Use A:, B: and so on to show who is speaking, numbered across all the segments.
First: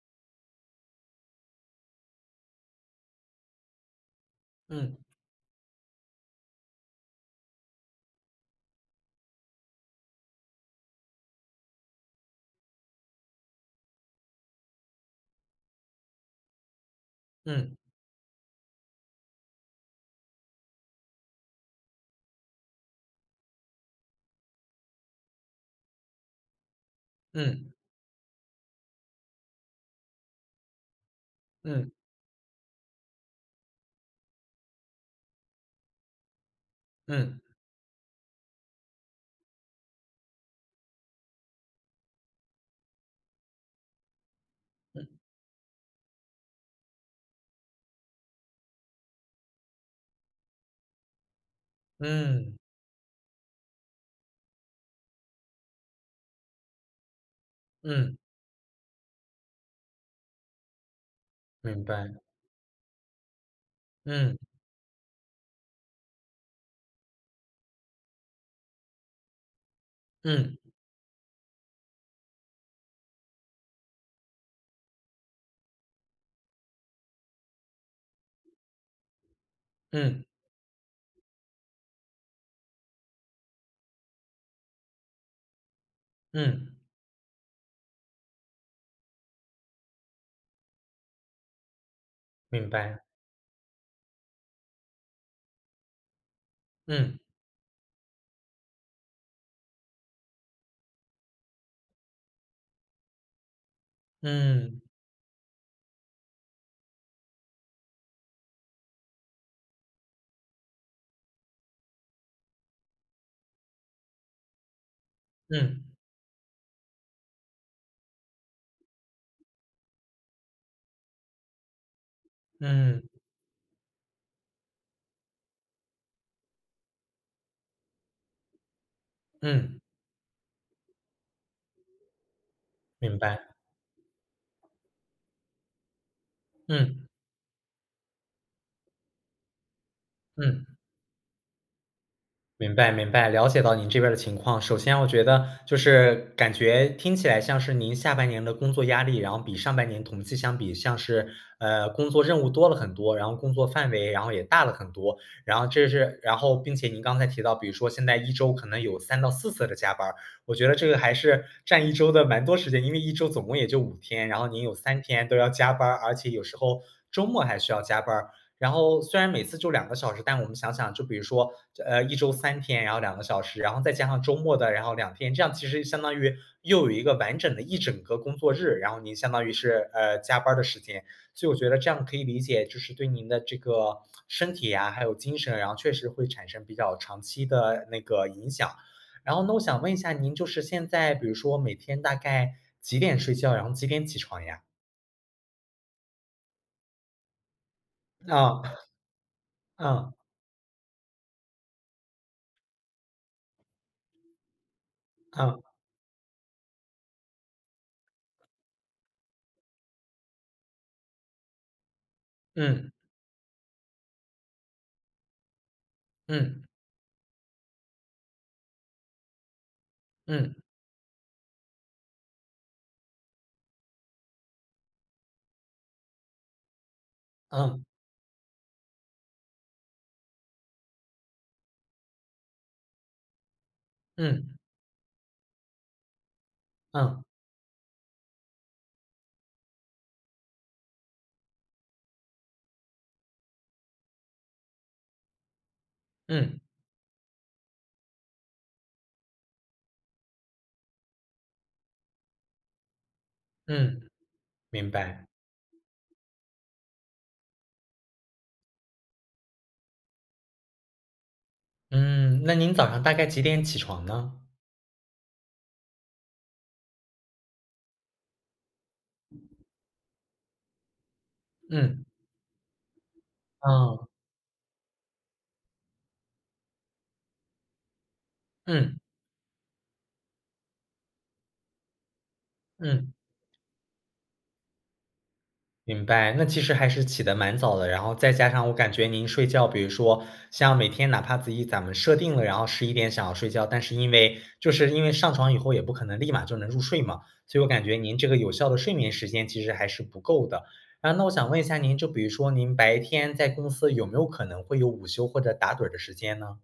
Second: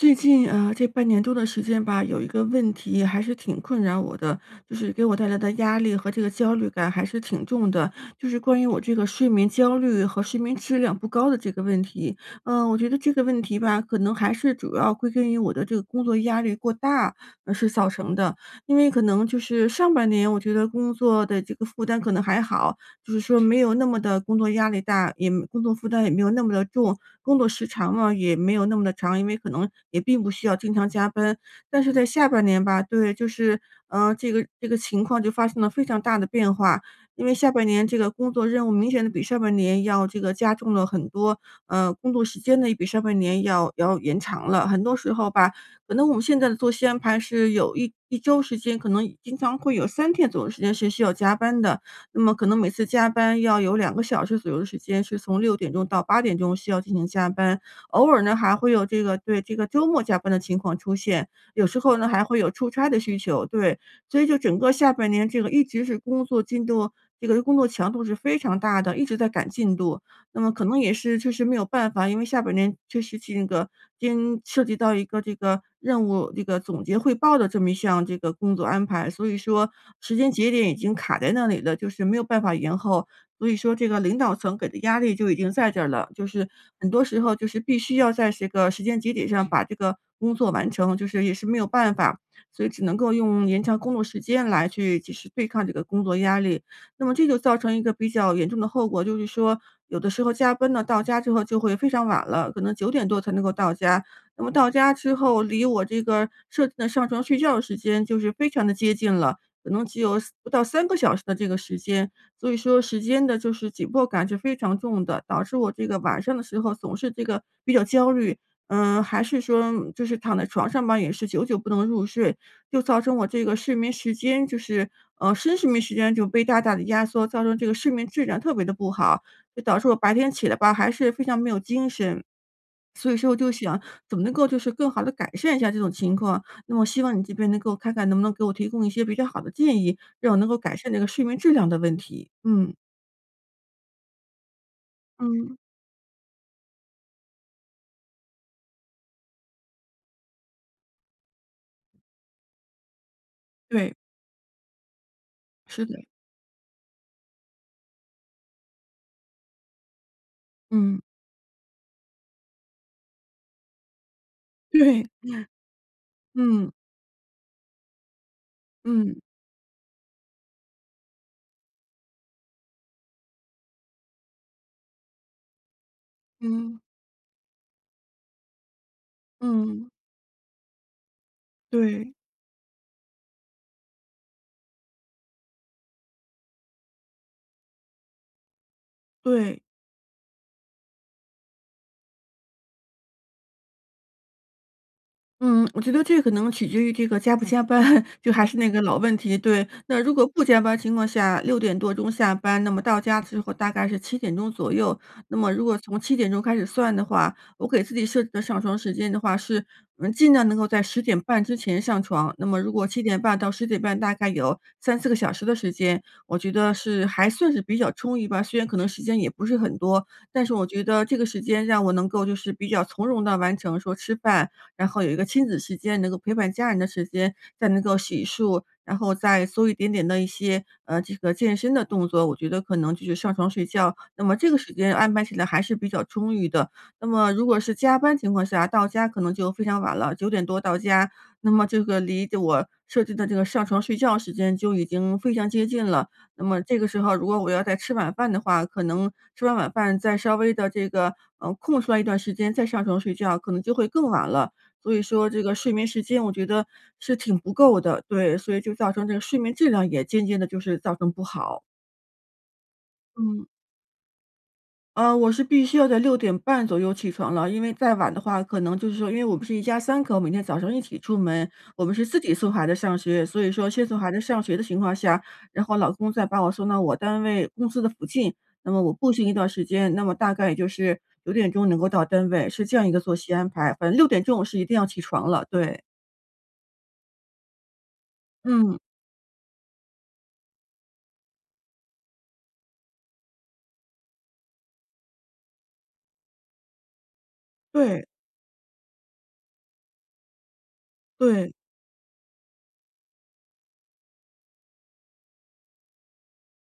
A: 最近，呃，这半年多的时间吧，有一个问题还是挺困扰我的，就是
B: 嗯。
A: 给我带来的压力和这个焦虑感还是挺重的，就是关于我这个睡眠焦虑和睡眠质量不高的这个问题。呃，我觉得这个问题吧，可能还是主要归根于我的这个工作压力过大而是
B: 嗯。
A: 造成的，因为可能就是上半年，我觉得工作的这个负担可能还好，就是说没有那么的工作压力大，也工作负担也没有那么的重，工作时
B: 嗯。
A: 长了也没有那么的长，因为可能也并不需要经常加班。但
B: 嗯。
A: 是在下半年吧对，就是，呃，这个这个情况就发生了非常大的变化，因为
B: 嗯。
A: 下半年这个工作任务明显的比上半年要这个加重了很多，呃，工作时间呢也比上半年要要延长了，很多
B: 嗯。
A: 时候吧，可能我们现在的作息安排是有一一周时间，可能经常会有3天左右时间是需要加班的，那么可
B: 嗯。
A: 能每次加班要有2个小时左右的时间，是从6点钟到8点钟需要进行加班。偶
B: 嗯。
A: 尔呢，还会有这个对，这个周末加班的情况出现，有时
B: 明
A: 候呢
B: 白。
A: 还会有出差的需求，对。所以就
B: 嗯。
A: 整个下半年这个一直是工作进度，这个工作强度是非常大的，一直在赶进度，那么
B: 嗯。
A: 可能也是确实没有办法，因为下半年确实 [unintelligible] 涉及到一个这个任务，这个总结汇报的这么一项这个工作安排，所以说时
B: 嗯。
A: 间节点已经卡在那里了，就是没有办法延后，所以说这个领导层给的压力就已经在这儿了，就是
B: 嗯。
A: 很多时候就是必须要在这个时间节点上把这个工作完成，就是也是没有办法，所
B: 明
A: 以只能
B: 白。
A: 够用延长工作时间来去及时对抗这个工作压力。那么
B: 嗯。
A: 这就造成一个比较严重的后果，就是说有的时候加班了，到家之后就会非常晚了，可能9点多才能够到家，那么到
B: 嗯。
A: 家之后离这个设置的上床睡觉的时间就是非常的接近了，可能只有3，不到3个小时的这个时间，所以说时间的就是紧迫感是非常重的，导致我这
B: 嗯。
A: 个晚上的时候总是这个比较焦虑。嗯，还是说就是躺在床上吧，也是久久不能入睡，就造
B: 嗯。
A: 成我这个睡眠时间就是呃，深睡眠时间就被大大的压缩，造成这个睡眠质量特别的不好，就导
B: 嗯。
A: 致我白天起来吧，还是非常没有精神。所以
B: 明
A: 说我
B: 白。
A: 就想怎么能够就是更好地改善一下这种情况，那么我希
B: 嗯。
A: 望你这边能够看看能不能给我提供一些比较好的建议，让我能够
B: 嗯。
A: 改善这个睡眠质量的问题，嗯。
B: 明白明白，了解到您这边儿的情况，首先我觉得
A: 嗯。
B: 就是感觉听起来像是您下半年的工作压力，然后比上半年同期相比像是，呃，工作任务多了很多，然后工作范
A: 对。
B: 围然后也大了很多。然后
A: 是
B: 这
A: 的。
B: 是然后并且您刚才提到比如说现在一周可能有3到4次的加班儿，我觉得这个
A: 嗯。
B: 还是占一周的蛮多时间，因为一周总共也就5天，然后你有3
A: 对，
B: 天都要加班儿，而且有时
A: 嗯。
B: 候周末还需要加班儿。然后虽
A: 嗯。
B: 然每次就2个小时，但我们想想就比如说，呃，一周3天然后2个小时，然后再加上周末的，然后2天，这样其实相当于又
A: 嗯。
B: 有一个完整的一整个工作日，然后您相当于是，
A: 嗯。
B: 呃，加班儿的时间，所以我觉得这样
A: 对。
B: 可以理解，就是对您的这个身体呀，还有精神，然后确实会产生比较长期的那个影响。然后呢我
A: 对。
B: 想问一下您就是现在比如说每天大概几点睡觉，然后几点起床呀？
A: 嗯，我觉得这可能取决于这个加不加班，就还是
B: 啊，
A: 那个老问题。对，那 如
B: 嗯。
A: 果不加班情况下，6点多钟下班，那么到家之后，大概是7点钟左右。那么
B: 嗯。
A: 如果从7点钟开始算的话，我给自己设置的上床时间的话，是嗯尽量能够在10点半之前上床。那么如果
B: 嗯。
A: 7点半到10点半，大概有3-4个小时的时间，我觉
B: 嗯。
A: 得是还算是比较充裕吧，虽然可能时间也不是很多，但是
B: 嗯。
A: 我觉得这个时间，让我能够就是比较从容地完成说吃饭，然后有一个亲子时间，能够陪伴家人的时间，再能
B: 嗯。
A: 够洗漱，然后再做一点点的一些呃，这个健身的动作，我觉得可能就是上床睡觉，那么这个
B: 嗯。
A: 时间，安排起来还是比较充裕的。那
B: 嗯。
A: 么如果是加班情况下，到家可能就非常晚了，9点多到家，那么这个离我设置的这个上床睡觉时间，就已经非常接近了，那
B: 嗯。
A: 么这个时候如果我要再吃晚饭的话，可能吃完晚饭，再稍微地这个，呃，空出来一段时间再上床睡觉，可能就会
B: 嗯，
A: 更晚了。
B: 明
A: 所以
B: 白。
A: 说这个睡眠时间，我觉得是挺不够的，对，所以就造成这个睡眠质量，也渐渐地就是造成不好。
B: 嗯，那您早上大概几
A: 嗯。
B: 点起床呢？
A: 呃，我是必须要在6点半左右起床了，因为再晚的话，可能就是说因为我们是一家3口，每天早上一起出门，我们
B: 嗯。
A: 是自己送孩子上学，所以说先送
B: 嗯。
A: 孩子上学的情况下，然后老公再把我送到我单位公司的附近，那么我
B: 嗯。
A: 步行一段儿时间，那么大概也就是9点钟能够到单位，是这样一个
B: 嗯。
A: 作息安排。反正6点钟我是一定要起床了，对。
B: 明白，那其实还是起得蛮早的，然后再加上我
A: 嗯。
B: 感觉您睡觉，比如说，像每天哪怕自己咱们设定了，然后11点想要睡觉，但是因为就是因为上床以后，也不可能立马就能入睡嘛，所以我感觉
A: 对。
B: 您这个有效的睡眠时间，其实还是不够的。呃，那我想
A: 对。
B: 问一下您，就比如说您白天在公司，有没有可能会有午休，或者打盹儿的时间呢？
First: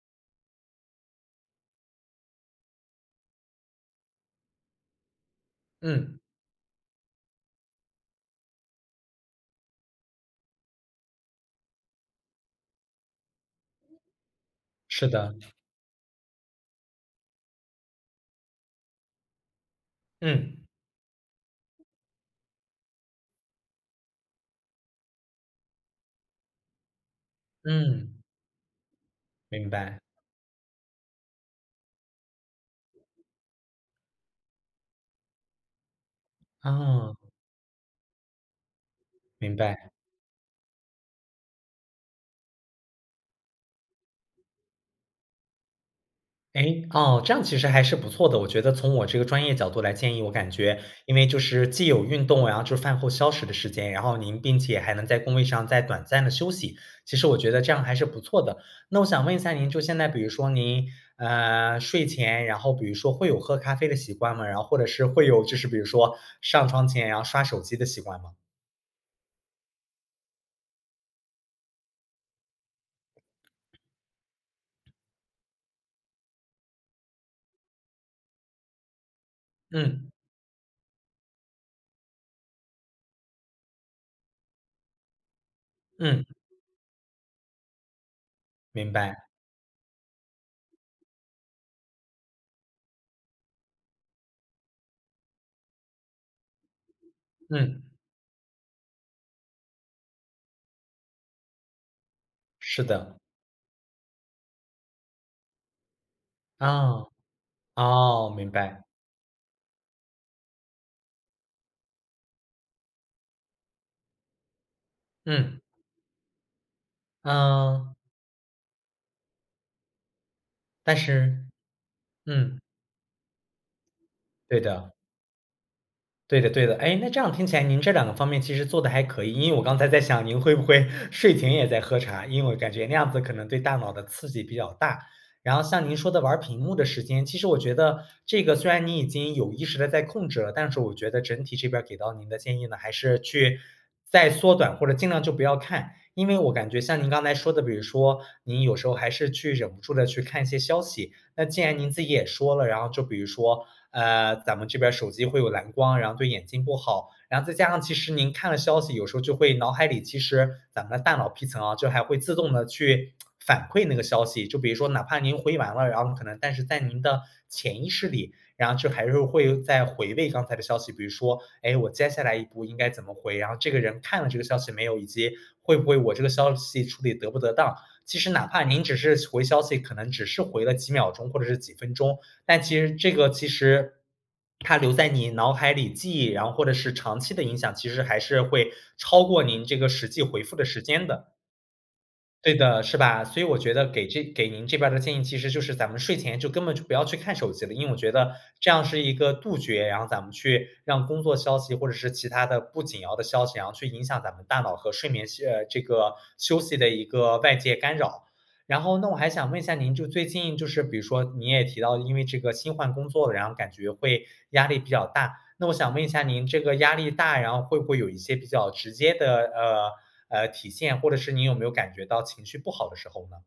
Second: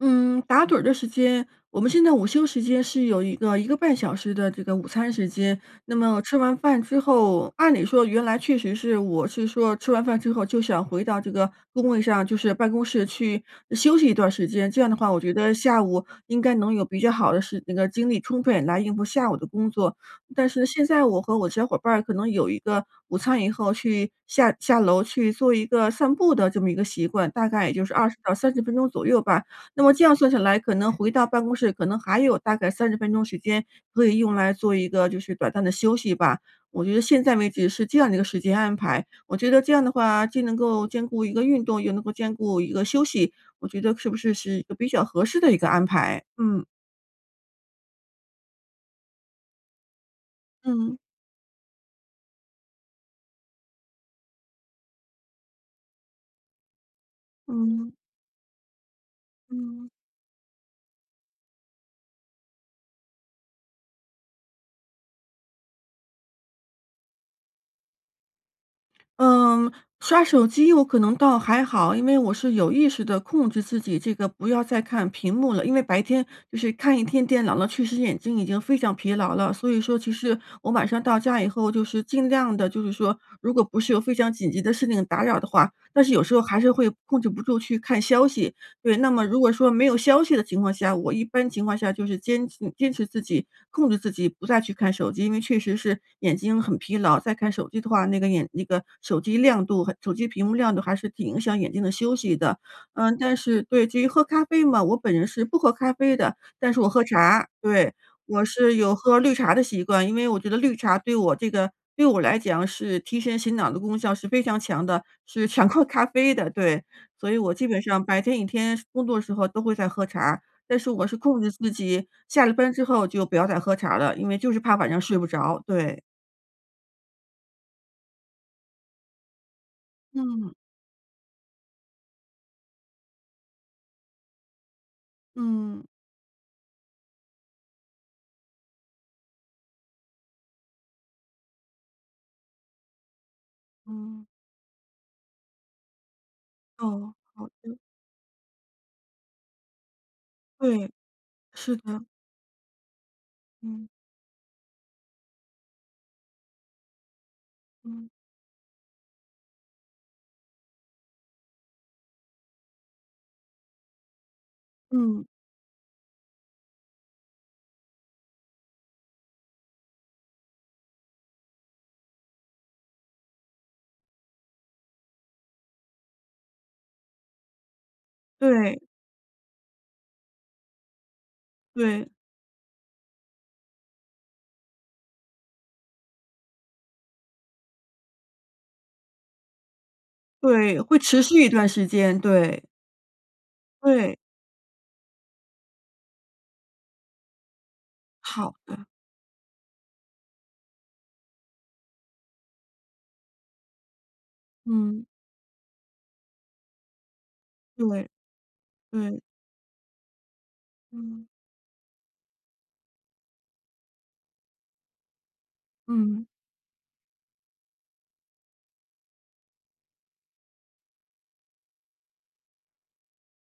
A: 嗯，打盹儿的时间，我们现在午休时间是有一个1个半小时的这个午餐时间，那
B: 嗯。
A: 么吃完饭之后，按理说原来确实是我是说吃完饭之后，就想回到这个工位上，就是办公室去休息一段时间，这样的
B: 是
A: 话我觉
B: 的。
A: 得下午，应该能有比较好的时那个精力充分来应付下午的工作。但
B: 嗯。
A: 是现在我和我的小伙伴儿，可能有一个午餐以后，去下下楼去做一个散步的这么一个习惯，大概也就是20
B: 嗯。
A: 到30分钟左右吧。
B: 明
A: 那么
B: 白。
A: 这样算下来，可能回到办公室，可能还有大概30分钟时间，可以用来做一个就是短暂的休息吧，我觉得
B: 哦。
A: 现在为止，是这样的一个时间安排。我觉
B: 明
A: 得这
B: 白。
A: 样的话，既能够兼顾一个运动，又能够兼顾一个休息，我觉得是不是是一个比较合适的一个安排？嗯。
B: 诶，哦，这样其实还是不错的。我觉得从我这个专业角度来建议，我感觉
A: 嗯。
B: 因为就是既有运动呀，就是饭后消食的时间，然后您并且还能在工位上再短暂地休息，其实我觉得这样
A: 嗯。
B: 还是不错的。那我想问一下您，就
A: 嗯。
B: 现在比如说您，呃，睡前，然后比如说会有喝咖啡的习惯吗？然后或者是，会有就是比如说上床前要刷手机的习惯吗？
A: 嗯，刷手机有可能倒还好，因为我是有意识地控制自己这个不要再看屏幕了。因为白天就是看一天电脑了，确实眼睛已经非常疲劳了。所以说其
B: 嗯。
A: 实，我晚上到家以后就是尽量的，就是说，如果不是有非常紧急的事情打扰的话，但是有
B: 嗯。
A: 时候还是会控制不住去看消息，
B: 明
A: 对。那
B: 白。
A: 么如果说没有消息的情况下，我一般情况下就是坚持坚持自己、控制自己，不再去看手机。因为确实是眼睛很疲劳，再看手机
B: 嗯。
A: 的话，那个眼那个手机亮度和手机屏幕亮度还是挺影响眼睛的休息的。
B: 是
A: 嗯，
B: 的。
A: 但是对，其实喝咖啡嘛，我本人是不喝咖啡的，但是我喝
B: 哦，
A: 茶。对，
B: 哦，
A: 我
B: 明
A: 是
B: 白。
A: 有喝绿茶的习惯，因为我觉得绿茶对我这个对我来讲是提神醒脑的功效是非常强的。是
B: 嗯。
A: 强过咖啡的，对。所以我基本
B: 嗯。
A: 上白天一天工作的时候都会在喝茶。但是
B: 但
A: 我是控
B: 是
A: 制自己下了
B: 嗯。
A: 班之后就不要再喝茶了，因为就是
B: 对
A: 怕晚
B: 的。
A: 上睡不着，对。
B: 对的对的。诶，那这样听起来您这2个方面其实做得还可以。因为我刚才在想您
A: 嗯。
B: 会不会睡前也在喝茶，因为感觉那样子可能对大脑的刺激比较大。然后
A: 嗯。
B: 像您说的玩儿屏幕的时间，其实我觉得这个虽然你已经有意识地在控制了，但是我觉得整体这边儿给到您的建议呢，还是去
A: 嗯。
B: 再缩短或者尽量就不要看。因为我感觉像您
A: 哦，
B: 刚才
A: 好
B: 说的，比
A: 的。
B: 如说您有时候还是去忍不住地去看一些消
A: 对，
B: 息。那既
A: 是
B: 然您自
A: 的。
B: 己也说了，然后就比如说，
A: 嗯。
B: 呃，咱们这边手机会有蓝光，然后对眼睛不好。然后再加上其
A: 嗯。
B: 实您看了消息，有时候就会脑海里其实，咱们的大脑皮层啊，就还会自动地去 反馈那个消息，就比如说哪怕
A: 嗯。
B: 您回完了，然后可能但是在您的潜意识里，然后就还是会再回味刚才的消息。比如说，诶，我接下来一步应该怎么回，然后这个人看了这个消息没有，以及会不会我这个消息处理得不得当。其实哪怕
A: 对。
B: 您只是回消息，可能只是回了几秒钟或者是几分
A: 对。
B: 钟，但其实这个其实它留在你脑海里记忆，然后或者是长期的影响，其实还是会超过您这个实际回复的
A: 对，
B: 时
A: 会
B: 间
A: 持
B: 的。
A: 续一段时间，
B: 对
A: 对。
B: 的，是吧。所以我觉得给
A: 对。
B: 这给您这边的建议其实就是咱们睡前就根本就不要去看手机了。因为我觉得
A: 好
B: 这样
A: 的。
B: 是一个杜绝，然后咱们去让工作消息或者是其它的不紧要的消息，然后去影响咱们大脑和
A: 嗯。
B: 睡眠呃，这个休息的一个外界干
A: 对，
B: 扰。然后那我
A: 对。
B: 还想问一下您，就最近就是比如说
A: 嗯。
B: 你也提到，因为这个新换工作，然后感觉会压力比较大。那我想问一下
A: 嗯。
B: 您这个压力大，然后会不会有一些比较直接的，呃呃，体现，或者是你有没有感觉到情绪不好的时候呢？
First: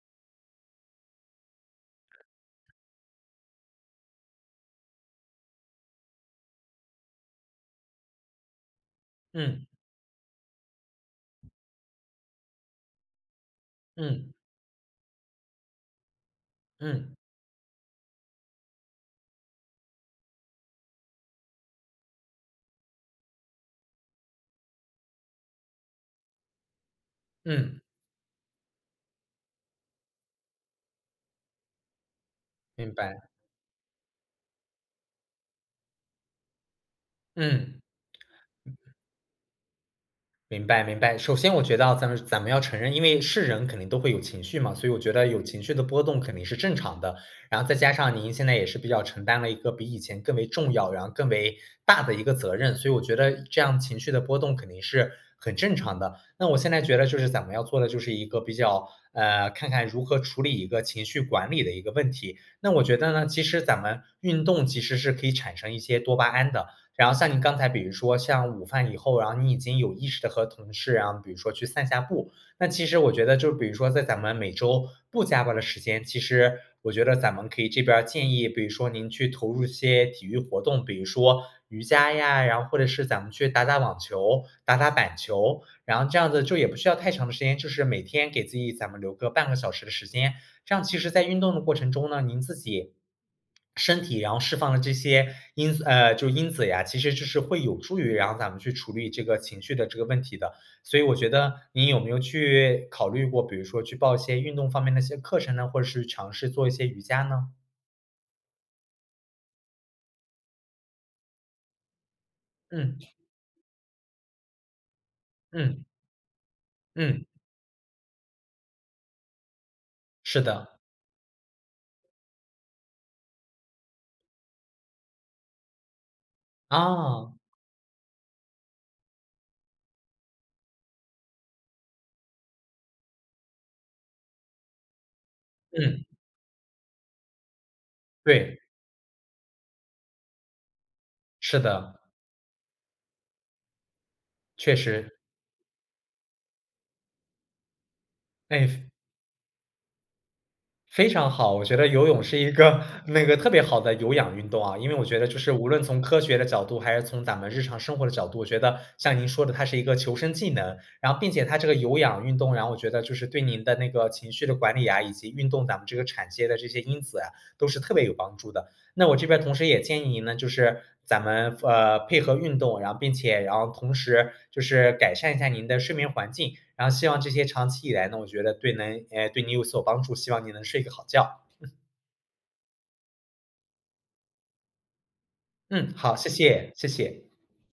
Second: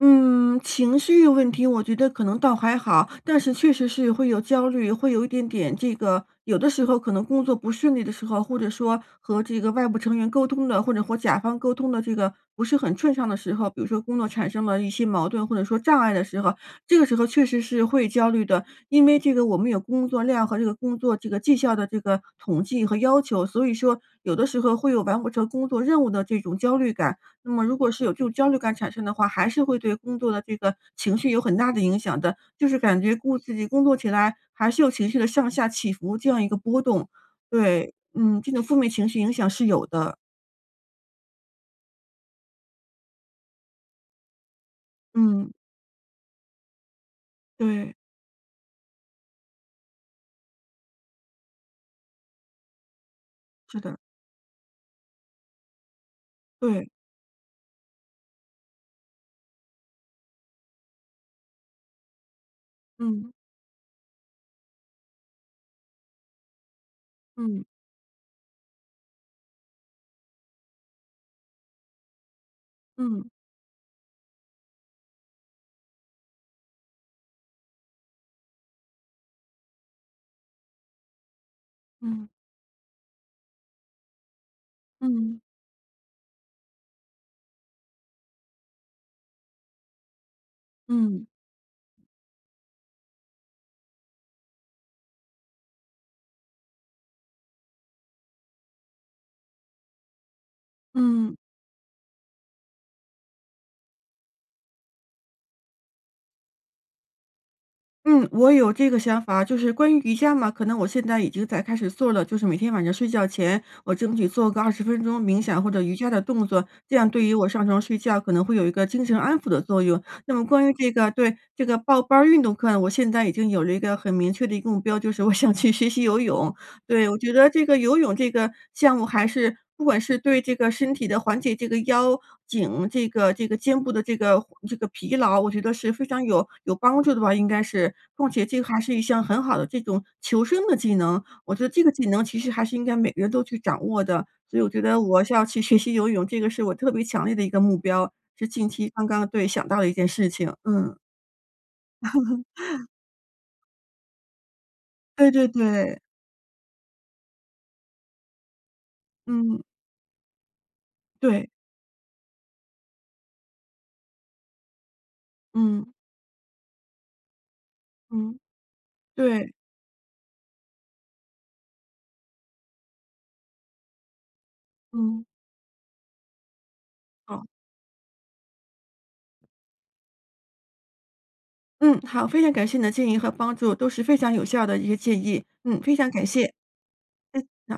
A: 嗯，情绪问题我觉得可能倒还好。但是确实是会有焦虑，会有一点点这个有的时候可能工作不顺利的时候，或者说和这
B: 嗯。
A: 个外部成员沟通的或者和甲方沟通的这个不是很顺畅的时候，比如说工作
B: 嗯。
A: 产生了一些矛盾，或者说障碍的时候，这个
B: 嗯。
A: 时候确实是会焦虑的。因为这个我们有工作量和这个工作这个绩效的这个统计和要求，所以说有的时候会有完不成工作任务的这种焦虑感。那么如
B: 嗯。
A: 果是有这种焦虑感产生的话，还是会对工作的这个情绪有很大的影响的，就是
B: 明
A: 感觉
B: 白。
A: 工自己工作起来还是有情绪的上下起伏，这样一个波动。
B: 嗯。嗯。
A: 对，嗯，这种负面情绪影响是有的。
B: 明白明白。首先我觉得啊，咱们咱们要承认，因为是人肯定都会有情绪嘛，所以我觉得有
A: 嗯。
B: 情绪的波动肯定是正常的。然后再加
A: 对。
B: 上您现在也是比较承担了一个比以前更为重要，然后更为大的一个责任，所以我觉得这样
A: 是的。
B: 情绪的波动肯定是很正常的。那我现在
A: 对。
B: 觉得就是咱们要做的就是一个比较呃，看看如何处理一个情绪管理的一个问题。那我觉得呢，
A: 嗯。
B: 其实咱们运动其实是可以产生一些多巴胺的，然后像你刚
A: 嗯。
B: 才比如说像午饭以后，然后你已经有意识的和同事啊，比如说去散下步。那其实我觉
A: 嗯。
B: 得就比如说在咱们每周不加班儿的时间，其实我觉得咱们可以这边建议比如说您去投入些体育活动，比如说瑜伽
A: 嗯。
B: 呀，然后或者是咱们去打打网球、打打板
A: 嗯。
B: 球。然后这样子就也不需要太长的时间，就是每天给自己咱们留个半个小时的时间。这样其实在
A: 嗯。
B: 运动的过程中呢，您自己，身体然后释放了这些因素呃，就因子呀，其实这是会有助于然后咱们去处理这个情绪的这个问题的。所以我觉
A: 嗯。
B: 得你有没有去，考虑过，比如说去报一些运动方面的一些课程呢，或者是尝试做一些瑜伽呢？
A: 嗯，我有这个想法，就是关于瑜伽嘛，可能我现在已经在开始做了，就是每天晚上
B: 嗯。
A: 睡觉前，我争取做个20分钟冥想，或者
B: 嗯。
A: 瑜伽的动作，这样
B: 嗯。
A: 对于我上床睡觉，可能会有一个精神安抚的作用。那
B: 是
A: 么关
B: 的。
A: 于这个对，这个报班儿运动课，我现在已经有了一个很明确的一个目标，就是我想去学习游泳。对，我觉
B: 啊。
A: 得这个游泳这个项目，还是不管是对这个身体的缓解，这个腰、颈，这个这个肩部的这个这个疲劳，我觉得是
B: 嗯。
A: 非常有有帮助的吧，应该是。况且
B: 对。
A: 这还是一项很好的这种求生的技能，我
B: 是
A: 觉得这个
B: 的。
A: 技能，其实还是应该每个人都去掌握的。所以我
B: 确
A: 觉得
B: 实。
A: 我要去学习游泳，这个是我特别强烈的一个目标，是近
B: 诶。
A: 期刚刚对，想到的一件事情，嗯。
B: 非常好，我觉得游泳是一个 那个特别好的有氧运动啊，因为我觉得
A: 对
B: 就
A: 对
B: 是无论从
A: 对。
B: 科学的角度，还是从咱们日常生活的角度，我觉得像您说的
A: 嗯。
B: 它是一个求生技能。然后并且
A: 对。
B: 它这个有氧运动，然后我觉得就是对您的那个情绪的管理呀，以及运动咱们
A: 嗯。
B: 这个产生这些因子啊，都是特别有帮
A: 嗯，
B: 助的。那我这边
A: 对。
B: 同时也建议您呢，就是咱们，呃，配合运动，然后并且然后同时，就是改
A: 嗯。
B: 善一下您的睡眠环境，然后希望这些
A: 好。
B: 长期以来呢，我觉得对能对你有所帮助，希望你能睡个好觉。
A: 嗯，好，非常感谢你的建议和帮助，都是非常有效的一个建议。嗯，
B: 嗯，
A: 非常
B: 好，
A: 感
B: 谢
A: 谢。
B: 谢谢谢。
A: 嗯，好。